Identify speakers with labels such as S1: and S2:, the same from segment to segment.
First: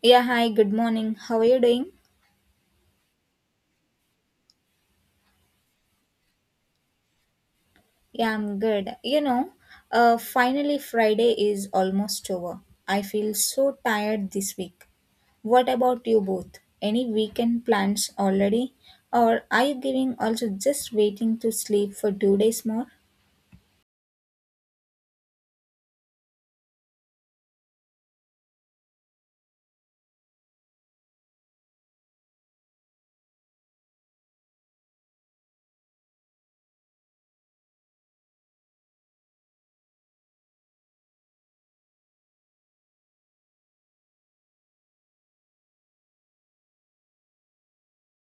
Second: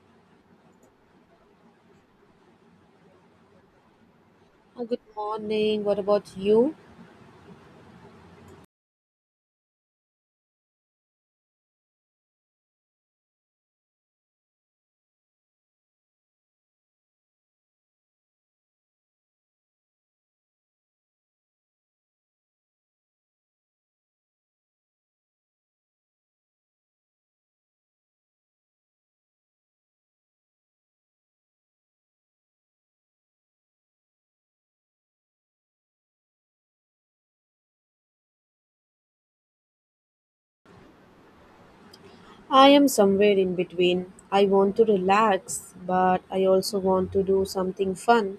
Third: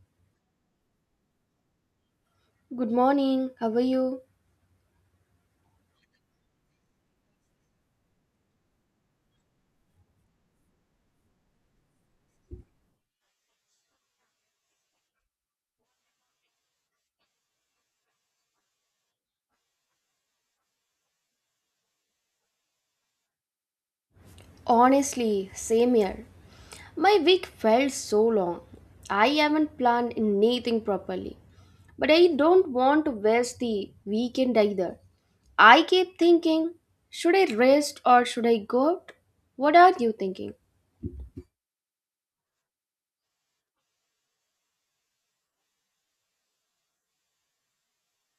S1: Yeah, hi, good morning. How are you doing?
S2: Good morning. How are you?
S3: Good morning. What about you?
S1: Yeah, I'm good. Finally, Friday is almost over. I feel so tired this week. What about you both? Any weekend plans already? Or are you giving also just waiting to sleep for two days more?
S2: Honestly, same here. My week felt so long. I haven't planned anything properly. But I don't want to waste the weekend either. I keep thinking, should I rest or should I go out? What are you thinking?
S3: I am somewhere in between. I want to relax, but I also want to do something fun.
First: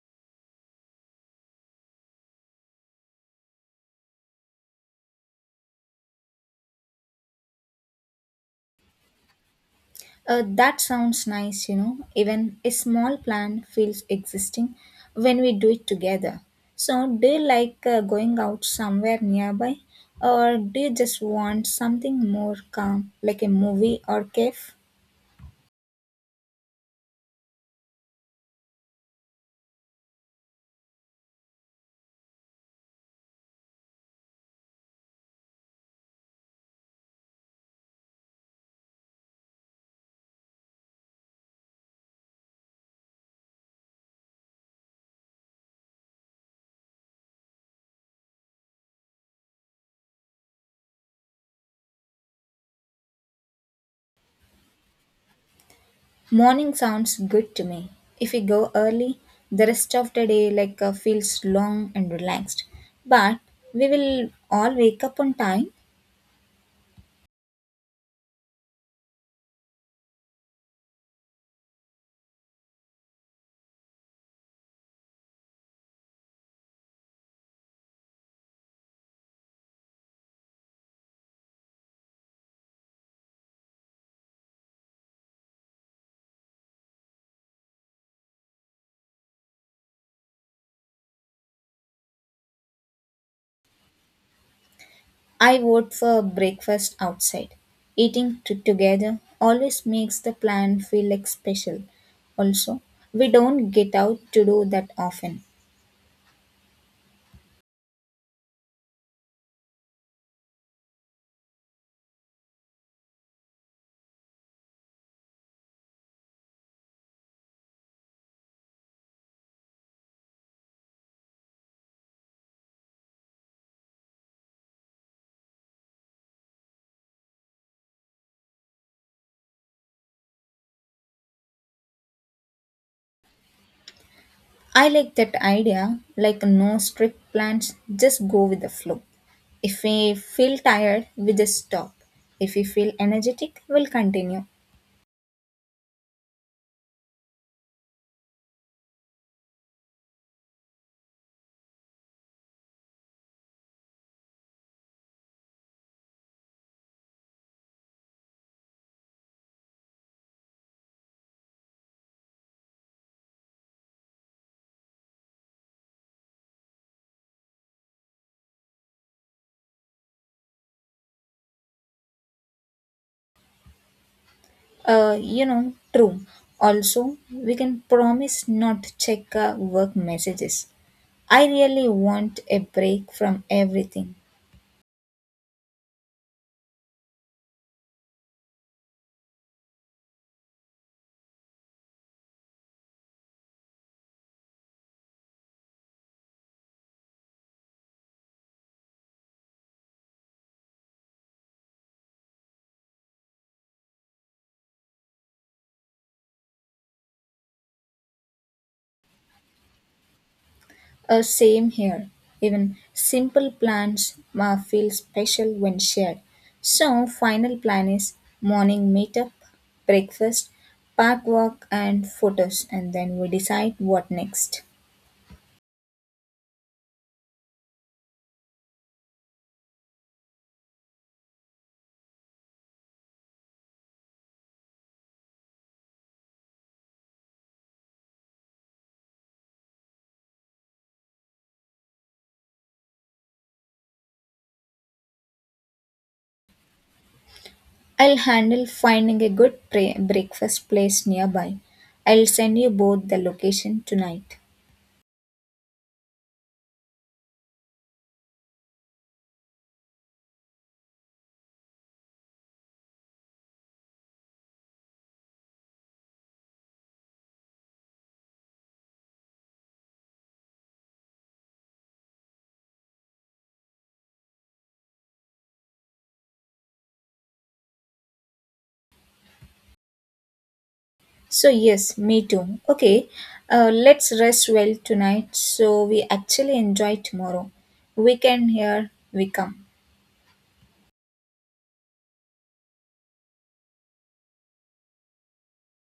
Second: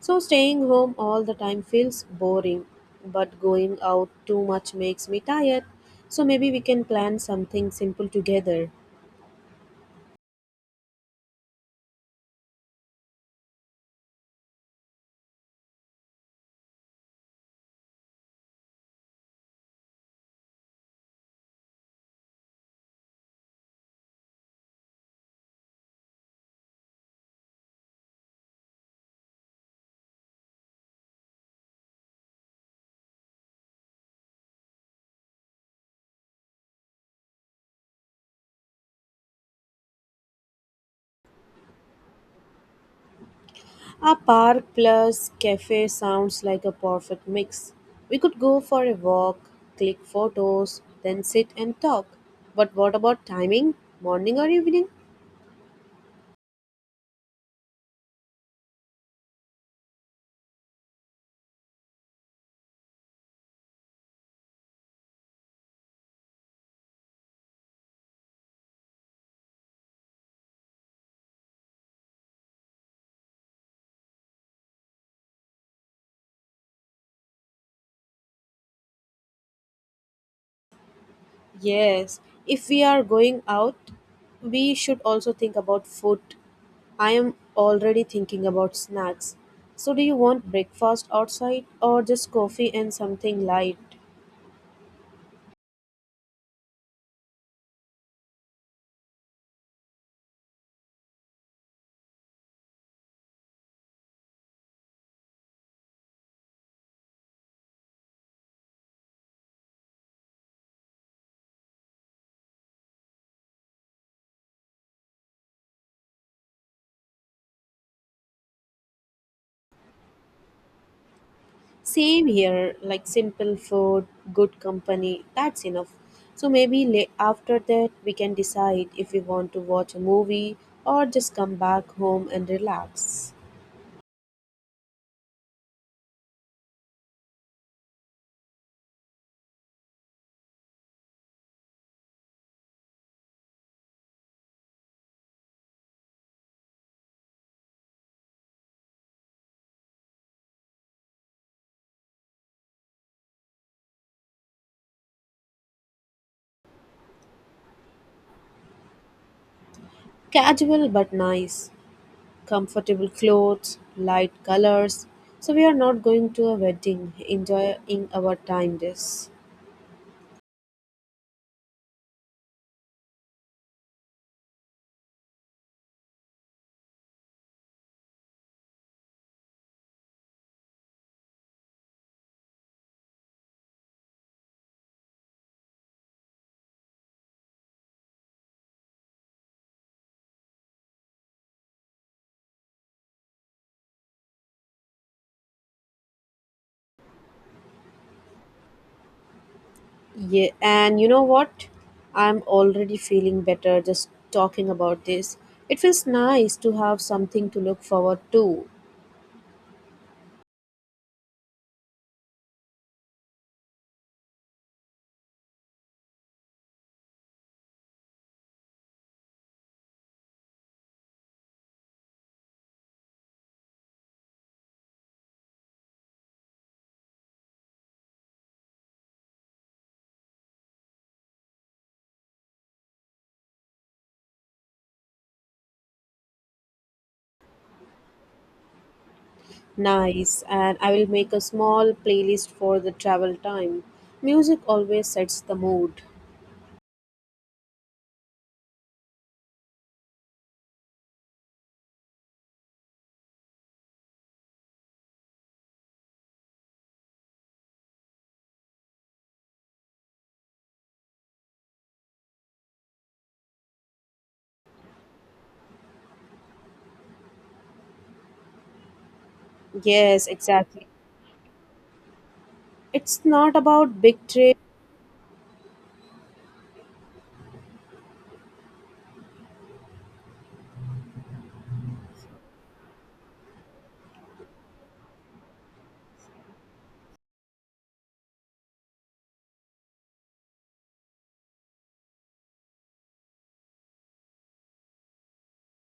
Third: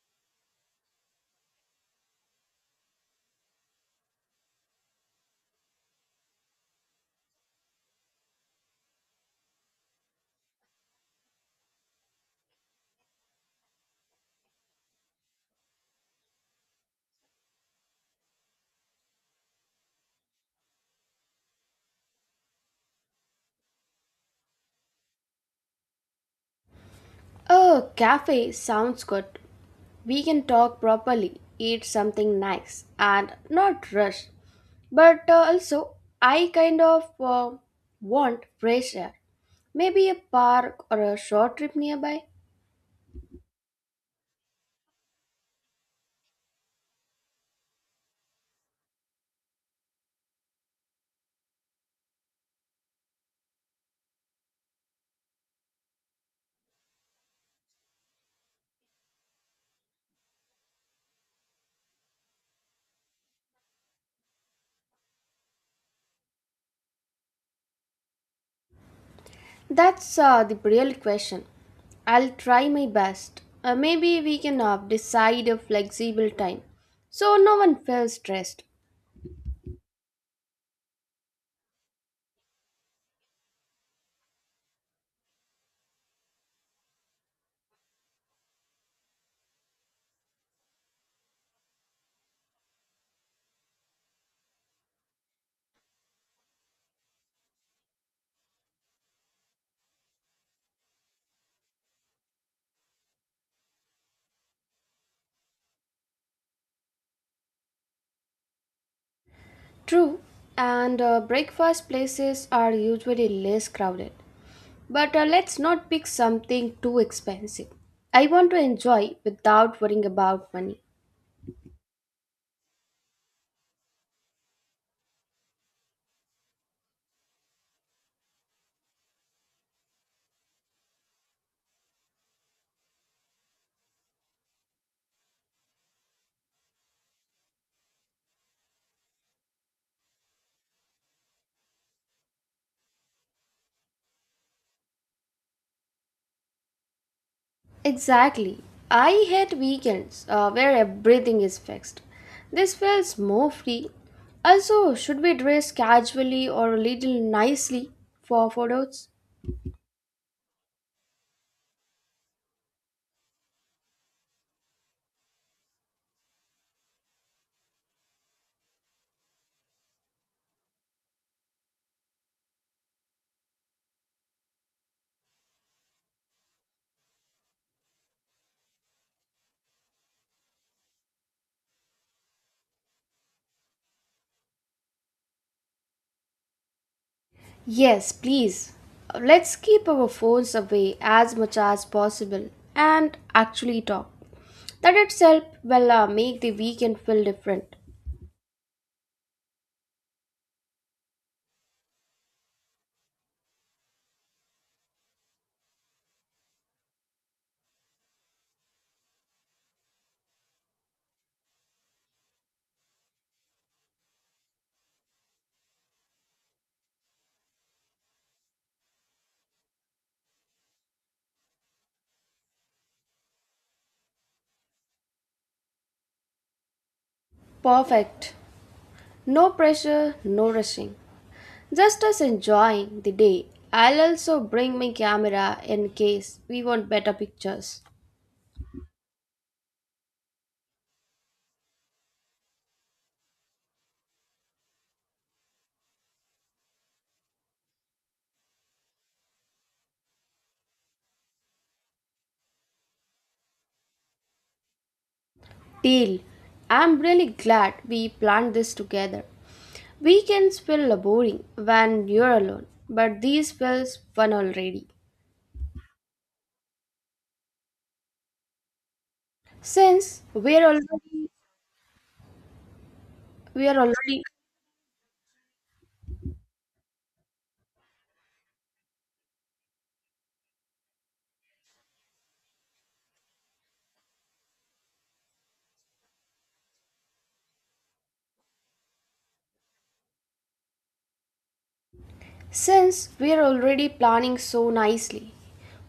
S3: So, staying home all the time feels boring, but going out too much makes me tired. So, maybe we can plan something simple together.
S1: That sounds nice, you know. Even a small plan feels existing when we do it together. So, do you like going out somewhere nearby, or do you just want something more calm, like a movie or cave?
S2: Oh, cafe sounds good. We can talk properly, eat something nice, and not rush. But also, I kind of want fresh air. Maybe a park or a short trip nearby?
S3: A park plus cafe sounds like a perfect mix. We could go for a walk, click photos, then sit and talk. But what about timing? Morning or evening?
S1: Morning sounds good to me. If we go early, the rest of the day feels long and relaxed. But we will all wake up on time.
S2: That's the real question. I'll try my best. Maybe we can decide a flexible time so no one feels stressed.
S3: Yes, if we are going out, we should also think about food. I am already thinking about snacks. So, do you want breakfast outside or just coffee and something light?
S1: I vote for breakfast outside. Eating together always makes the plan feel like special. Also, we don't get out to do that often.
S2: True, and breakfast places are usually less crowded. But let's not pick something too expensive. I want to enjoy without worrying about money.
S3: Same here, like simple food, good company, that's enough. So, maybe after that, we can decide if we want to watch a movie or just come back home and relax.
S1: I like that idea, like no strict plans, just go with the flow. If we feel tired, we just stop. If we feel energetic, we'll continue.
S2: Exactly. I hate weekends where everything is fixed. This feels more free. Also, should we dress casually or a little nicely for photos?
S3: Casual but nice. Comfortable clothes, light colors. So we are not going to a wedding, enjoying our time this.
S1: You know, true. Also, we can promise not to check our work messages. I really want a break from everything.
S2: Yes, please. Let's keep our phones away as much as possible and actually talk. That itself will make the weekend feel different.
S3: Yeah, and you know what? I'm already feeling better just talking about this. It feels nice to have something to look forward to.
S1: Same here. Even simple plans feel special when shared. So, final plan is morning meetup, breakfast, park walk, and photos, and then we decide what next.
S2: Perfect. No pressure, no rushing. Just us enjoying the day. I'll also bring my camera in case we want better pictures.
S3: Nice, and I will make a small playlist for the travel time. Music always sets the mood.
S1: I'll handle finding a good breakfast place nearby. I'll send you both the location tonight.
S2: Deal. I'm really glad we planned this together. Weekends feel boring when you're alone, but these feels fun already. Since
S3: Yes,
S2: we're
S3: exactly.
S2: already
S3: It's not
S2: we are
S3: about
S2: already
S3: big trips.
S1: So, yes, me too. Okay, let's rest well tonight so we actually enjoy tomorrow. Weekend, here we come.
S2: Since we're already planning so nicely,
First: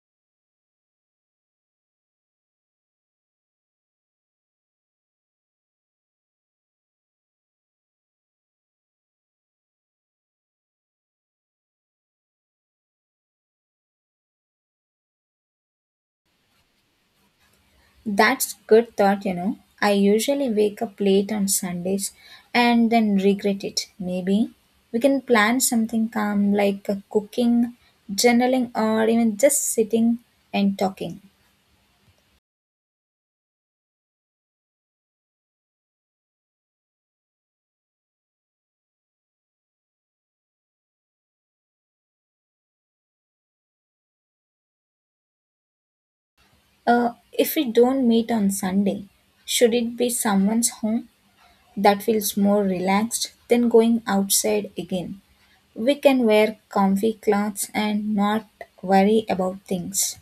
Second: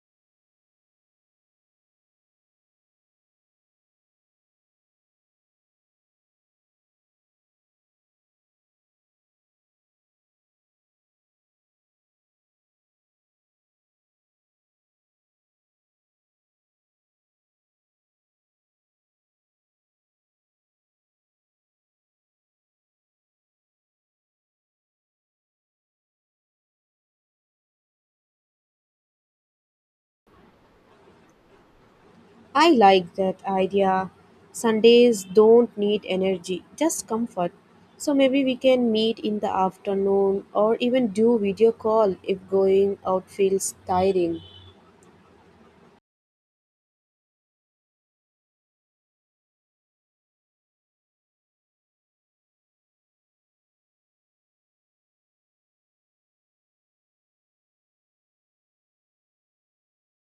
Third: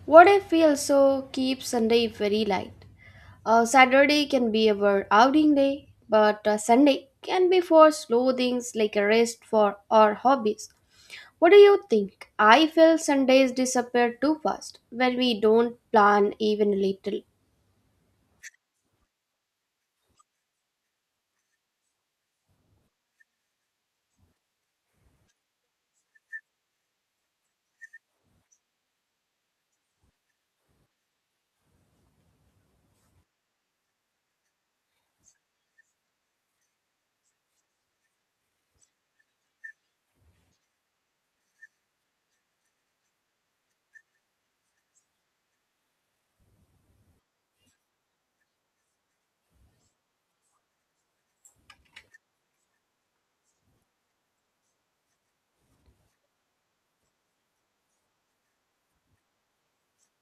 S2: what if we also keep Sunday very light? Saturday can be our outing day, but Sunday can be for slow things like a rest for our hobbies. What do you think? I feel Sundays disappear too fast when we don't plan even a little.
S1: That's good thought, you know. I usually wake up late on Sundays and then regret it. Maybe we can plan something calm like cooking, journaling, or even just sitting and talking.
S3: I like that idea. Sundays don't need energy, just comfort. So maybe we can meet in the afternoon or even do video call if going out feels tiring.
S1: If we don't meet on Sunday, should it be someone's home? That feels more relaxed than going outside again. We can wear comfy clothes and not worry about things.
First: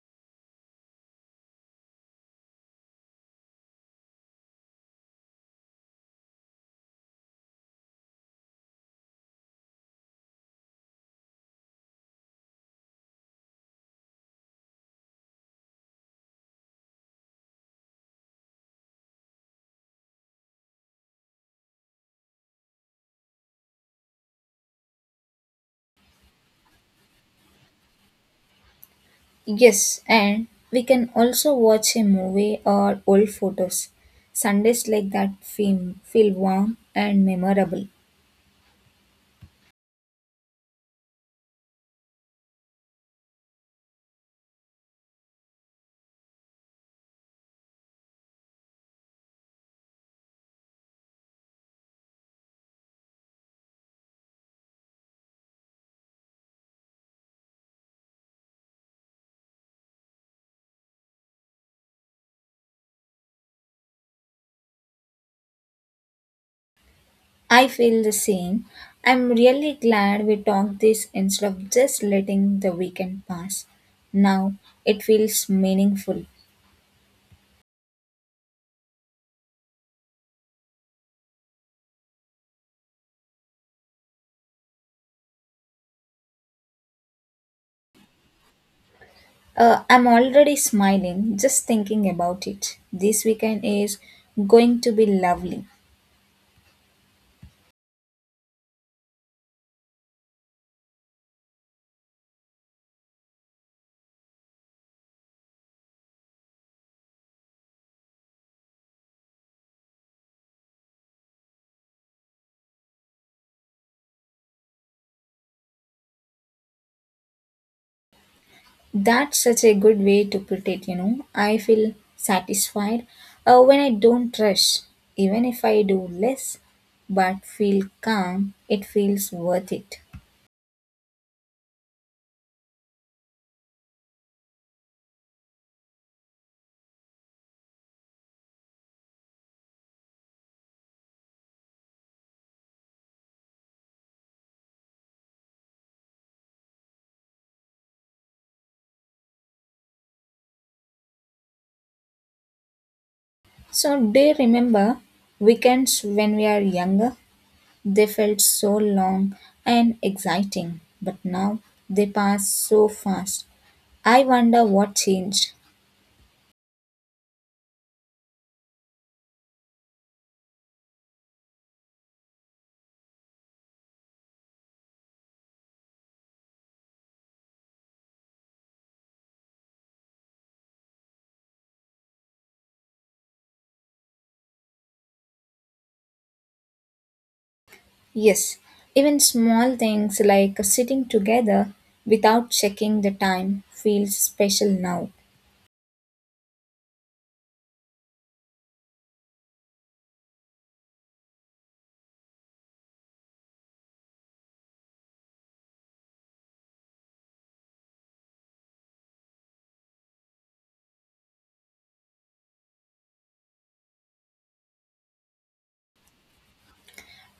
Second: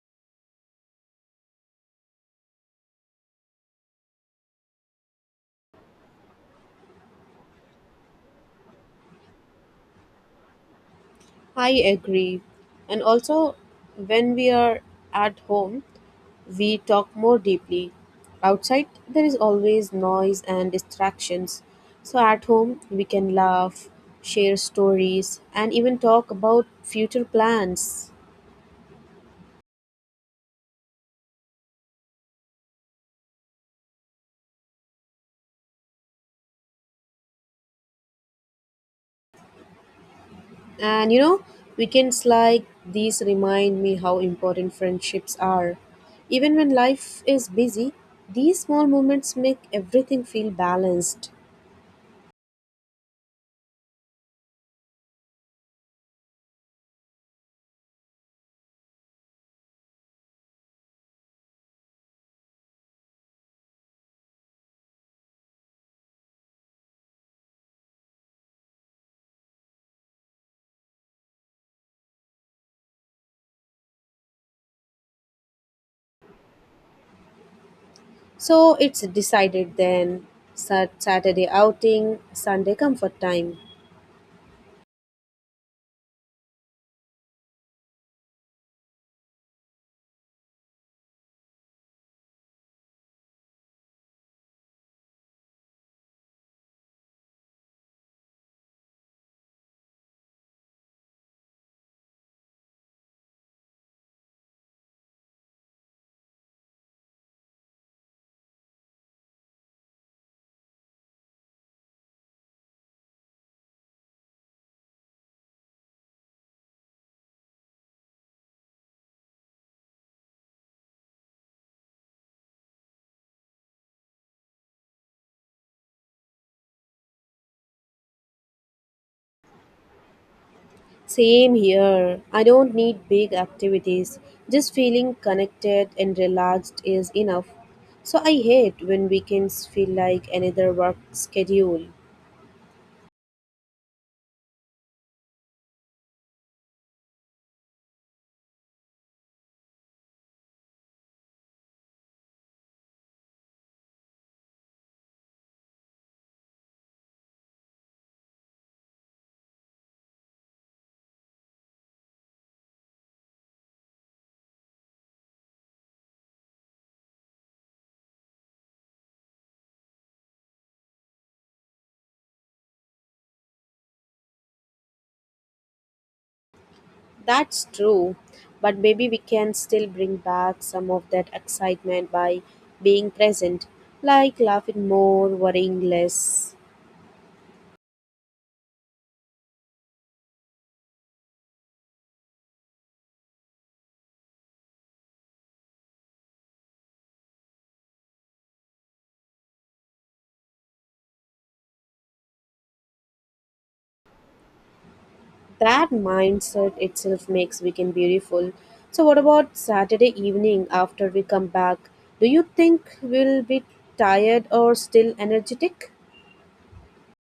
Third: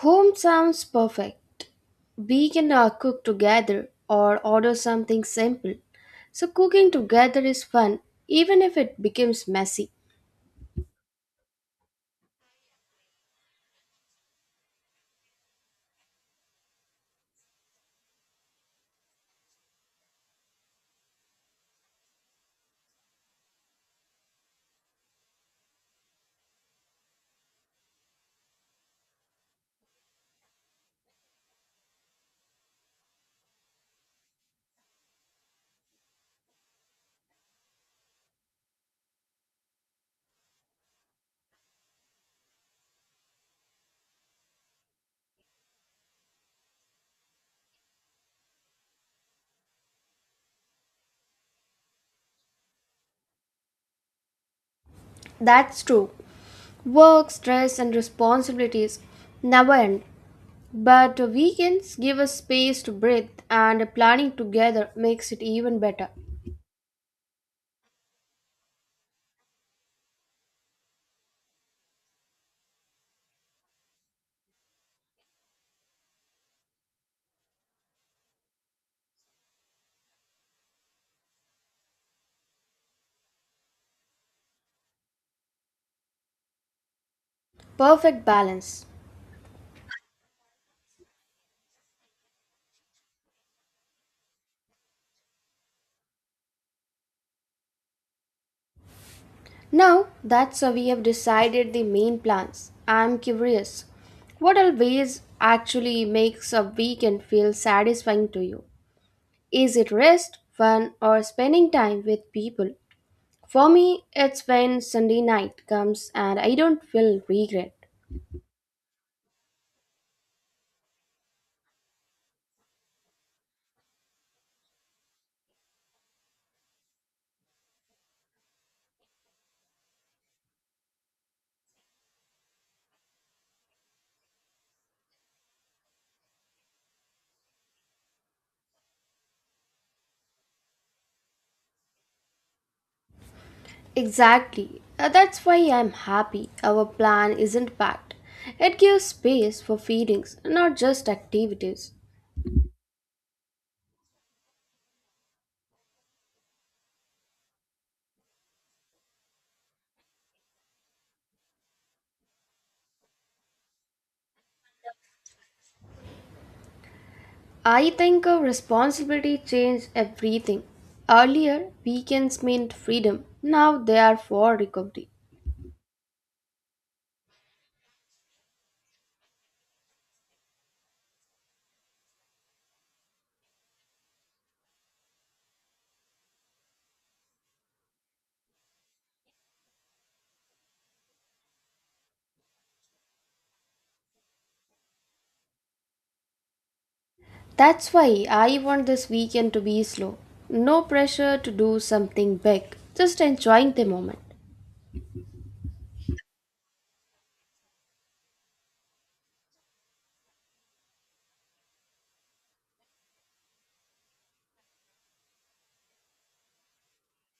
S2: Home sounds perfect. We can cook together or order something simple. So, cooking together is fun, even if it becomes messy.
S3: I agree. And also, when we are at home, we talk more deeply. Outside, there is always noise and distractions. So at home, we can laugh, share stories, and even talk about future plans.
S1: Yes, and we can also watch a movie or old photos. Sundays like that feel warm and memorable.
S3: And you know, weekends like these remind me how important friendships are. Even when life is busy, these small moments make everything feel balanced.
S2: That's true. Work, stress, and responsibilities never end. But weekends give us space to breathe, and planning together makes it even better.
S1: I feel the same. I'm really glad we talked this instead of just letting the weekend pass. Now it feels meaningful.
S3: So it's decided then, Saturday outing, Sunday comfort time.
S2: Perfect balance.
S1: I'm already smiling just thinking about it. This weekend is going to be lovely.
S2: Now that's how we have decided the main plans, I'm curious. What always actually makes a weekend feel satisfying to you? Is it rest, fun, or spending time with people? For me, it's when Sunday night comes and I don't feel regret.
S1: That's such a good way to put it, you know. I feel satisfied when I don't rush, even if I do less, but feel calm, it feels worth it.
S3: Same here. I don't need big activities. Just feeling connected and relaxed is enough. So I hate when weekends feel like another work schedule.
S2: Exactly. That's why I'm happy our plan isn't packed. It gives space for feelings, not just activities.
S1: So, do you remember weekends when we are younger? They felt so long and exciting, but now they pass so fast. I wonder what changed.
S2: I think a responsibility changed everything. Earlier, weekends meant freedom. Now they are for recovery.
S3: That's true, but maybe we can still bring back some of that excitement by being present, like laughing more, worrying less.
S1: Yes, even small things like sitting together without checking the time feels special now.
S2: That's why I want this weekend to be slow. No pressure to do something big. Just enjoying the moment.
S3: That mindset itself makes weekend beautiful. So, what about Saturday evening after we come back? Do you think we'll be tired or still energetic?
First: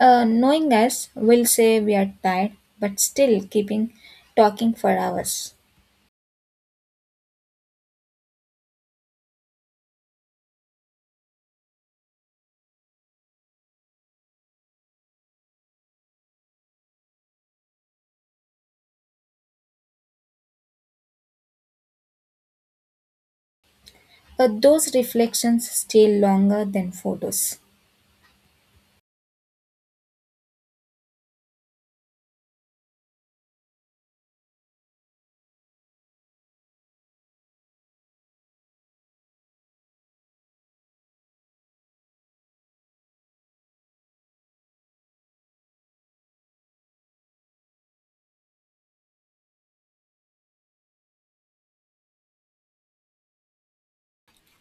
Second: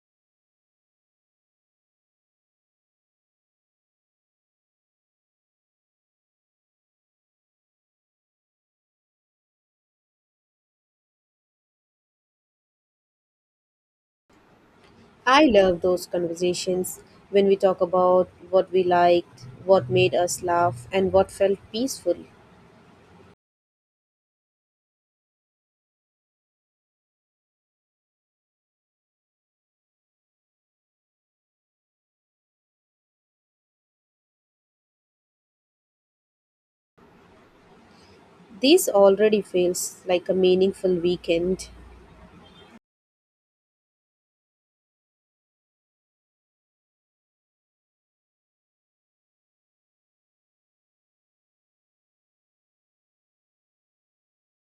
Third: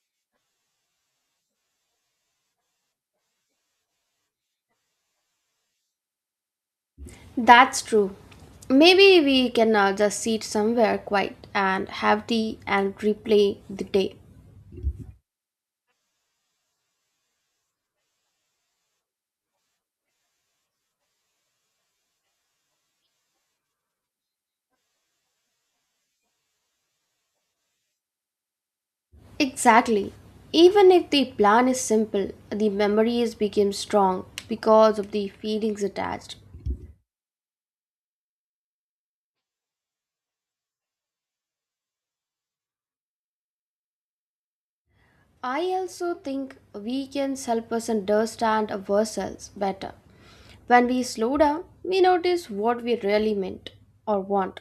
S1: Knowing us, we'll say we are tired, but still keeping talking for hours.
S2: That's true. Maybe we can just sit somewhere quiet and have tea and replay the day.
S3: I love those conversations when we talk about what we liked, what made us laugh, and what felt peaceful.
S1: Those reflections stay longer than photos.
S2: Exactly. Even if the plan is simple, the memories become strong because of the feelings attached.
S3: This already feels like a meaningful weekend.
S2: I also think weekends help us understand ourselves better. When we slow down, we notice what we really meant or want.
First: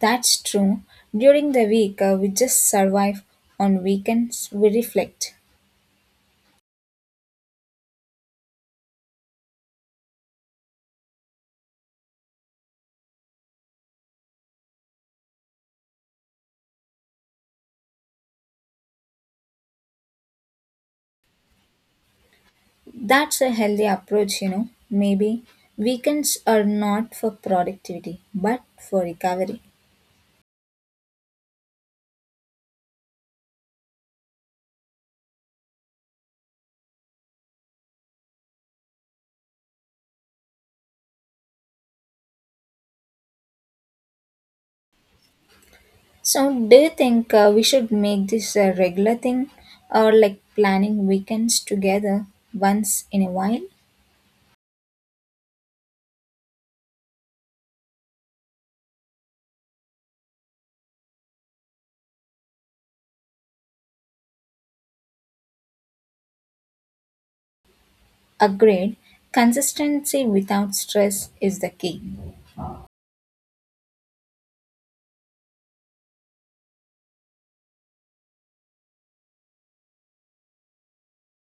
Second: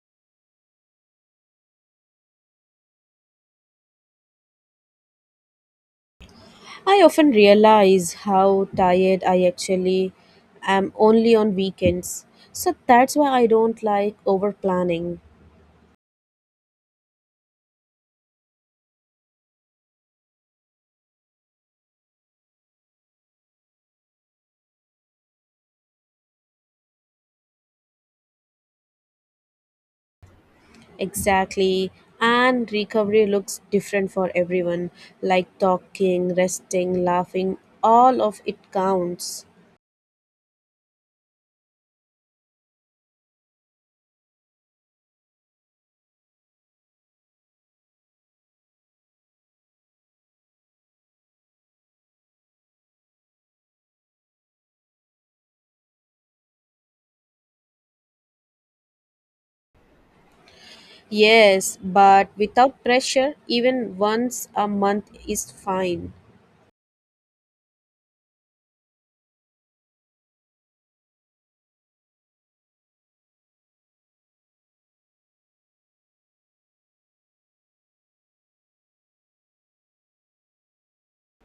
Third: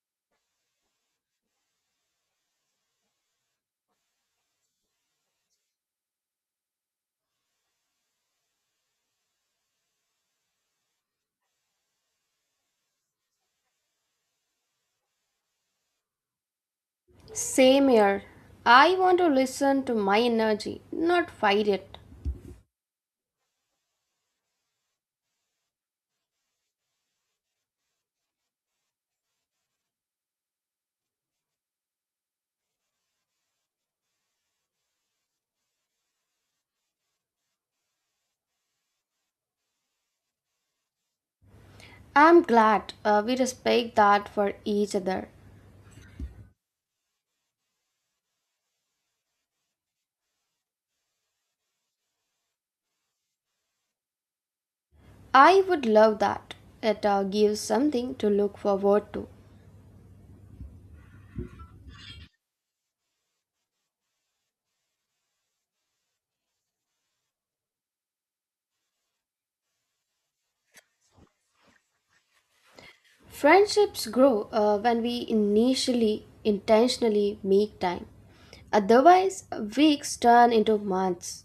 S1: That's true. During the week, we just survive. On weekends, we reflect.
S3: I often realize how tired I actually am only on weekends. So that's why I don't like over planning.
S2: Same here. I want to listen to my energy, not fight it.
S1: That's a healthy approach, you know. Maybe weekends are not for productivity, but for recovery.
S3: Exactly. And recovery looks different for everyone. Like talking, resting, laughing, all of it counts.
S2: I'm glad we respect that for each other.
S1: So, do you think we should make this a regular thing or like planning weekends together once in a while?
S2: I would love that. It gives something to look forward to.
S3: Yes, but without pressure, even once a month is fine.
S1: Agreed. Consistency without stress is the key.
S2: Friendships grow when we initially intentionally make time. Otherwise, weeks turn into months.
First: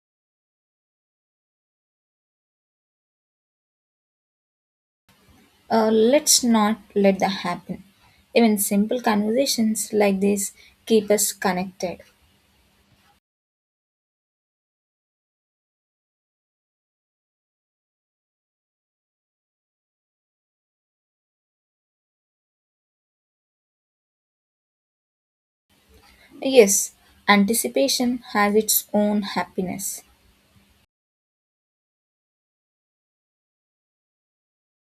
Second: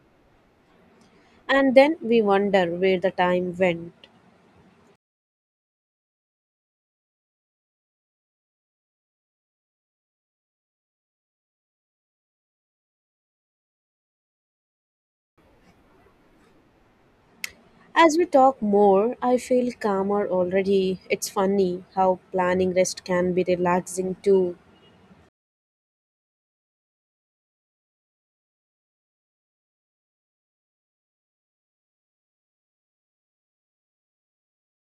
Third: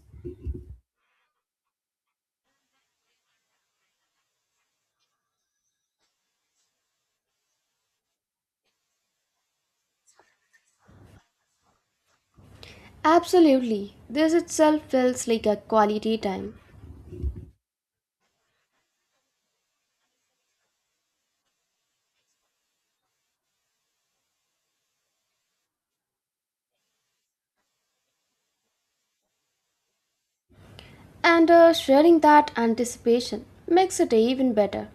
S3: And then we wonder where the time went.
S1: Let's not let that happen. Even simple conversations like this keep us connected.
S2: Absolutely, this itself feels like a quality time.
S3: As we talk more, I feel calmer already. It's funny how planning rest can be relaxing too.
S1: Yes, anticipation has its own happiness.
S2: And sharing that anticipation makes it even better.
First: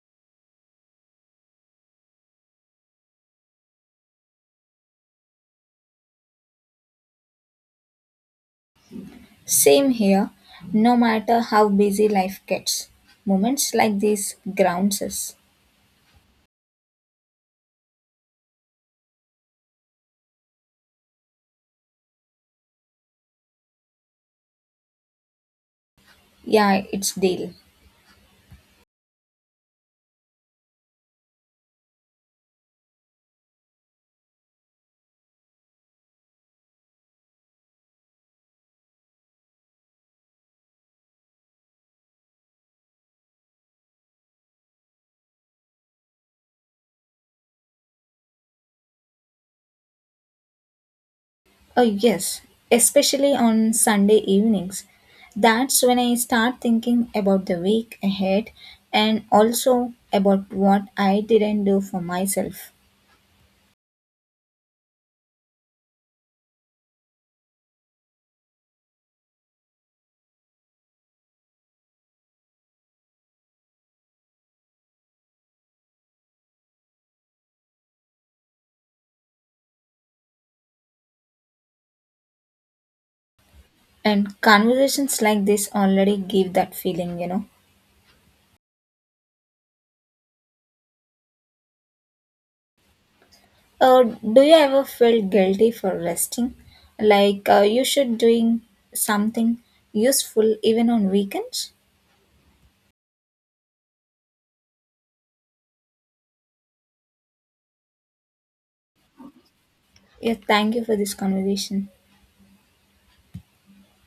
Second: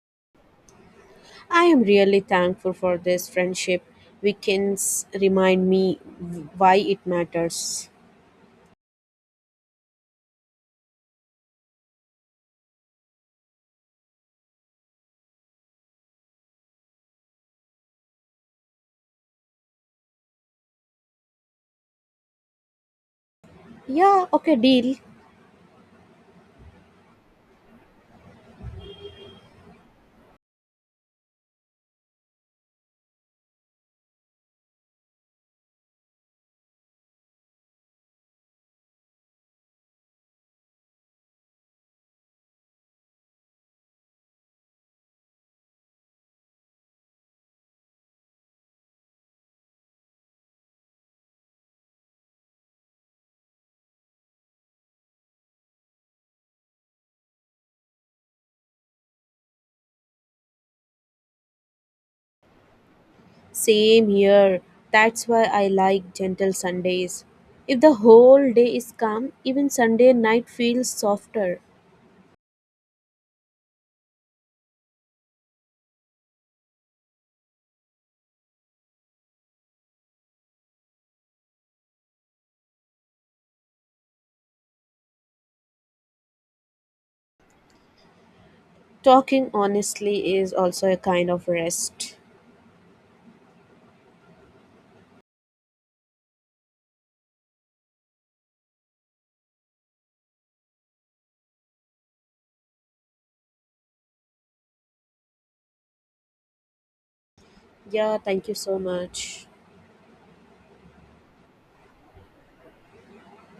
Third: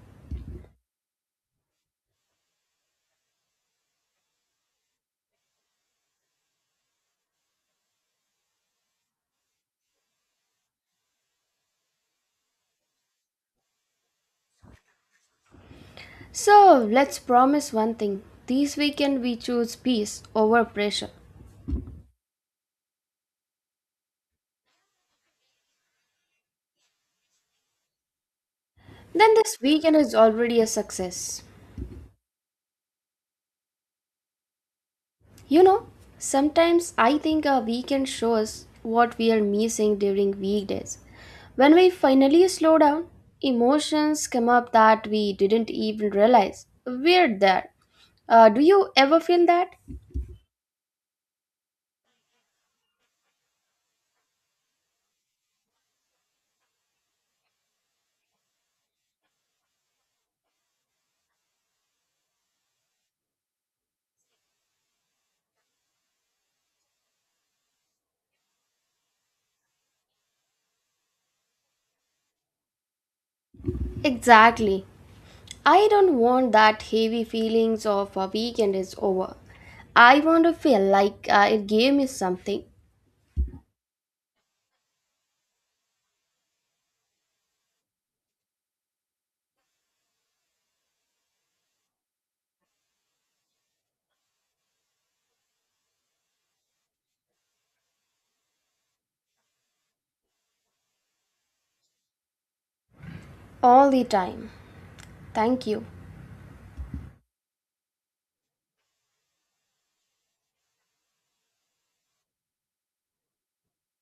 S3: I am really thankful for this friendship. Weekends remind me why it matters.
S1: Same here, no matter how busy life gets. Moments like these grounds us.
S2: So, let's promise one thing this weekend we choose peace over pressure.
S3: Yeah, okay, deal.
S1: Yeah, it's deal.
S2: Then, this weekend is already a success. You know, sometimes I think a weekend shows what we are missing during weekdays. When we finally slow down, emotions come up that we didn't even realize. We're there. Do you ever feel that?
S1: Oh, yes, especially on Sunday evenings. That's when I start thinking about the week ahead and also about what I didn't do for myself.
S3: Same here. That's why I like gentle Sundays. If the whole day is calm, even Sunday night feels softer.
S2: Exactly. I don't want that heavy feelings of a weekend is over. I want to feel like it gave me something
S1: And conversations like this already give that feeling, you know.
S3: Talking honestly is also a kind of rest.
S1: Uh, do you ever feel guilty for resting? Like you should doing something useful even on weekends?
S2: all the time. Thank you.
S3: Yeah, thank you so much.
S1: Yeah, thank you for this conversation.